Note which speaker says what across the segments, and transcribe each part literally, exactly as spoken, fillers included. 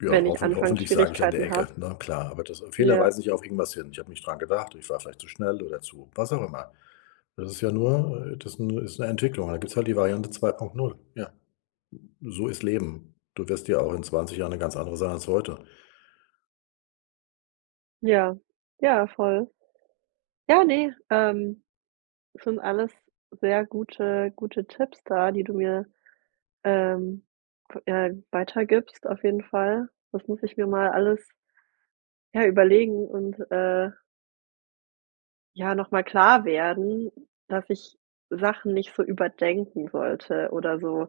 Speaker 1: Ja,
Speaker 2: Wenn ich
Speaker 1: hoffen hoffentlich sage ich an der
Speaker 2: Anfangsschwierigkeiten
Speaker 1: Ecke,
Speaker 2: habe.
Speaker 1: na klar. Aber das Fehler
Speaker 2: Ja.
Speaker 1: weisen mich, ja auf irgendwas hin. Ich habe nicht dran gedacht, ich war vielleicht zu schnell oder zu was auch immer. Das ist ja nur äh, das ist nu ist 'ne Entwicklung. Da gibt's halt die Variante zwei punkt null. Ja, s so ist Leben. Du wirst ja auch in zwanzig Jahren 'ne ganz andere sein als heute.
Speaker 2: Ja, ja voll. Ja, ne, ähm, sind alles sehr gute gute Tipps da, die du mir, ähm, ve ja weitergibst auf jeden Fall. Das muss ich mir mal alles ja überlegen und, äh ja, nochmal klar werden, dass ich Sachen nicht so überdenken sollte oder so.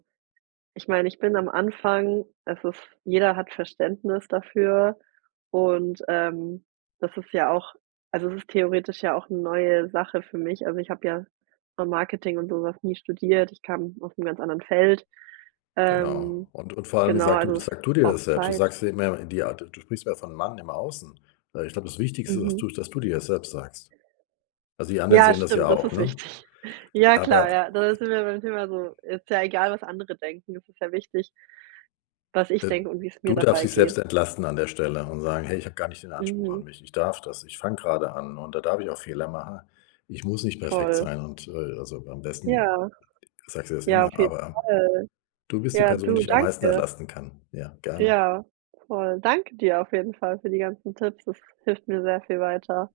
Speaker 2: Ich meine, ich bin am Anfang, es ist jeder hat Verständnis dafür und, ähm, das ist ja auch also, es ist theoretisch ja auch 'ne neue Sache für mich. Also, ich habe ja vom Marketing und sowas nie studiert, ich kam aus 'nem ganz anderen Feld.
Speaker 1: Genau,
Speaker 2: Ähm,
Speaker 1: und und vor allem, wie
Speaker 2: genau,
Speaker 1: sagt du
Speaker 2: also, es
Speaker 1: sag du dir
Speaker 2: braucht
Speaker 1: das selbst? Du
Speaker 2: Zeit.
Speaker 1: sagst ja immer in die Art d du sprichst mehr von man im Außen. Ich glaube, das Wichtigste ist, dass
Speaker 2: Mhm.
Speaker 1: du dass du dir das selbst sagst. Also die anderen
Speaker 2: Ja
Speaker 1: sehen das ja
Speaker 2: stimmt, das
Speaker 1: auch,
Speaker 2: ist
Speaker 1: ne?
Speaker 2: wichtig. Ja klar, ja,
Speaker 1: Aber
Speaker 2: das sind wir beim Thema so, ist ja egal was andere denken, es ist ja wichtig was ich
Speaker 1: Äh,
Speaker 2: denke und wie's mir
Speaker 1: du darfst
Speaker 2: dabei
Speaker 1: dich selbst
Speaker 2: geht.
Speaker 1: entlasten an der Stelle und sagen: „Hey, ich habe gar nicht den Anspruch an
Speaker 2: Mhm.
Speaker 1: mich. Ich darf das. Ich fange grade an und da darf ich auch Fehler machen. Ich muss nicht perfekt
Speaker 2: Voll.
Speaker 1: sein“, und äh, also a am besten
Speaker 2: Ja.
Speaker 1: sagst du dir das
Speaker 2: Ja,
Speaker 1: immer,
Speaker 2: auf jeden
Speaker 1: aber
Speaker 2: Fall.
Speaker 1: du bist die
Speaker 2: Ja,
Speaker 1: Person, die
Speaker 2: du,
Speaker 1: dich am meisten
Speaker 2: danke.
Speaker 1: entlasten kann. Ja, gerne.
Speaker 2: Ja, voll, danke dir auf jeden Fall für die ganzen Tipps, das hilft mir sehr viel weiter.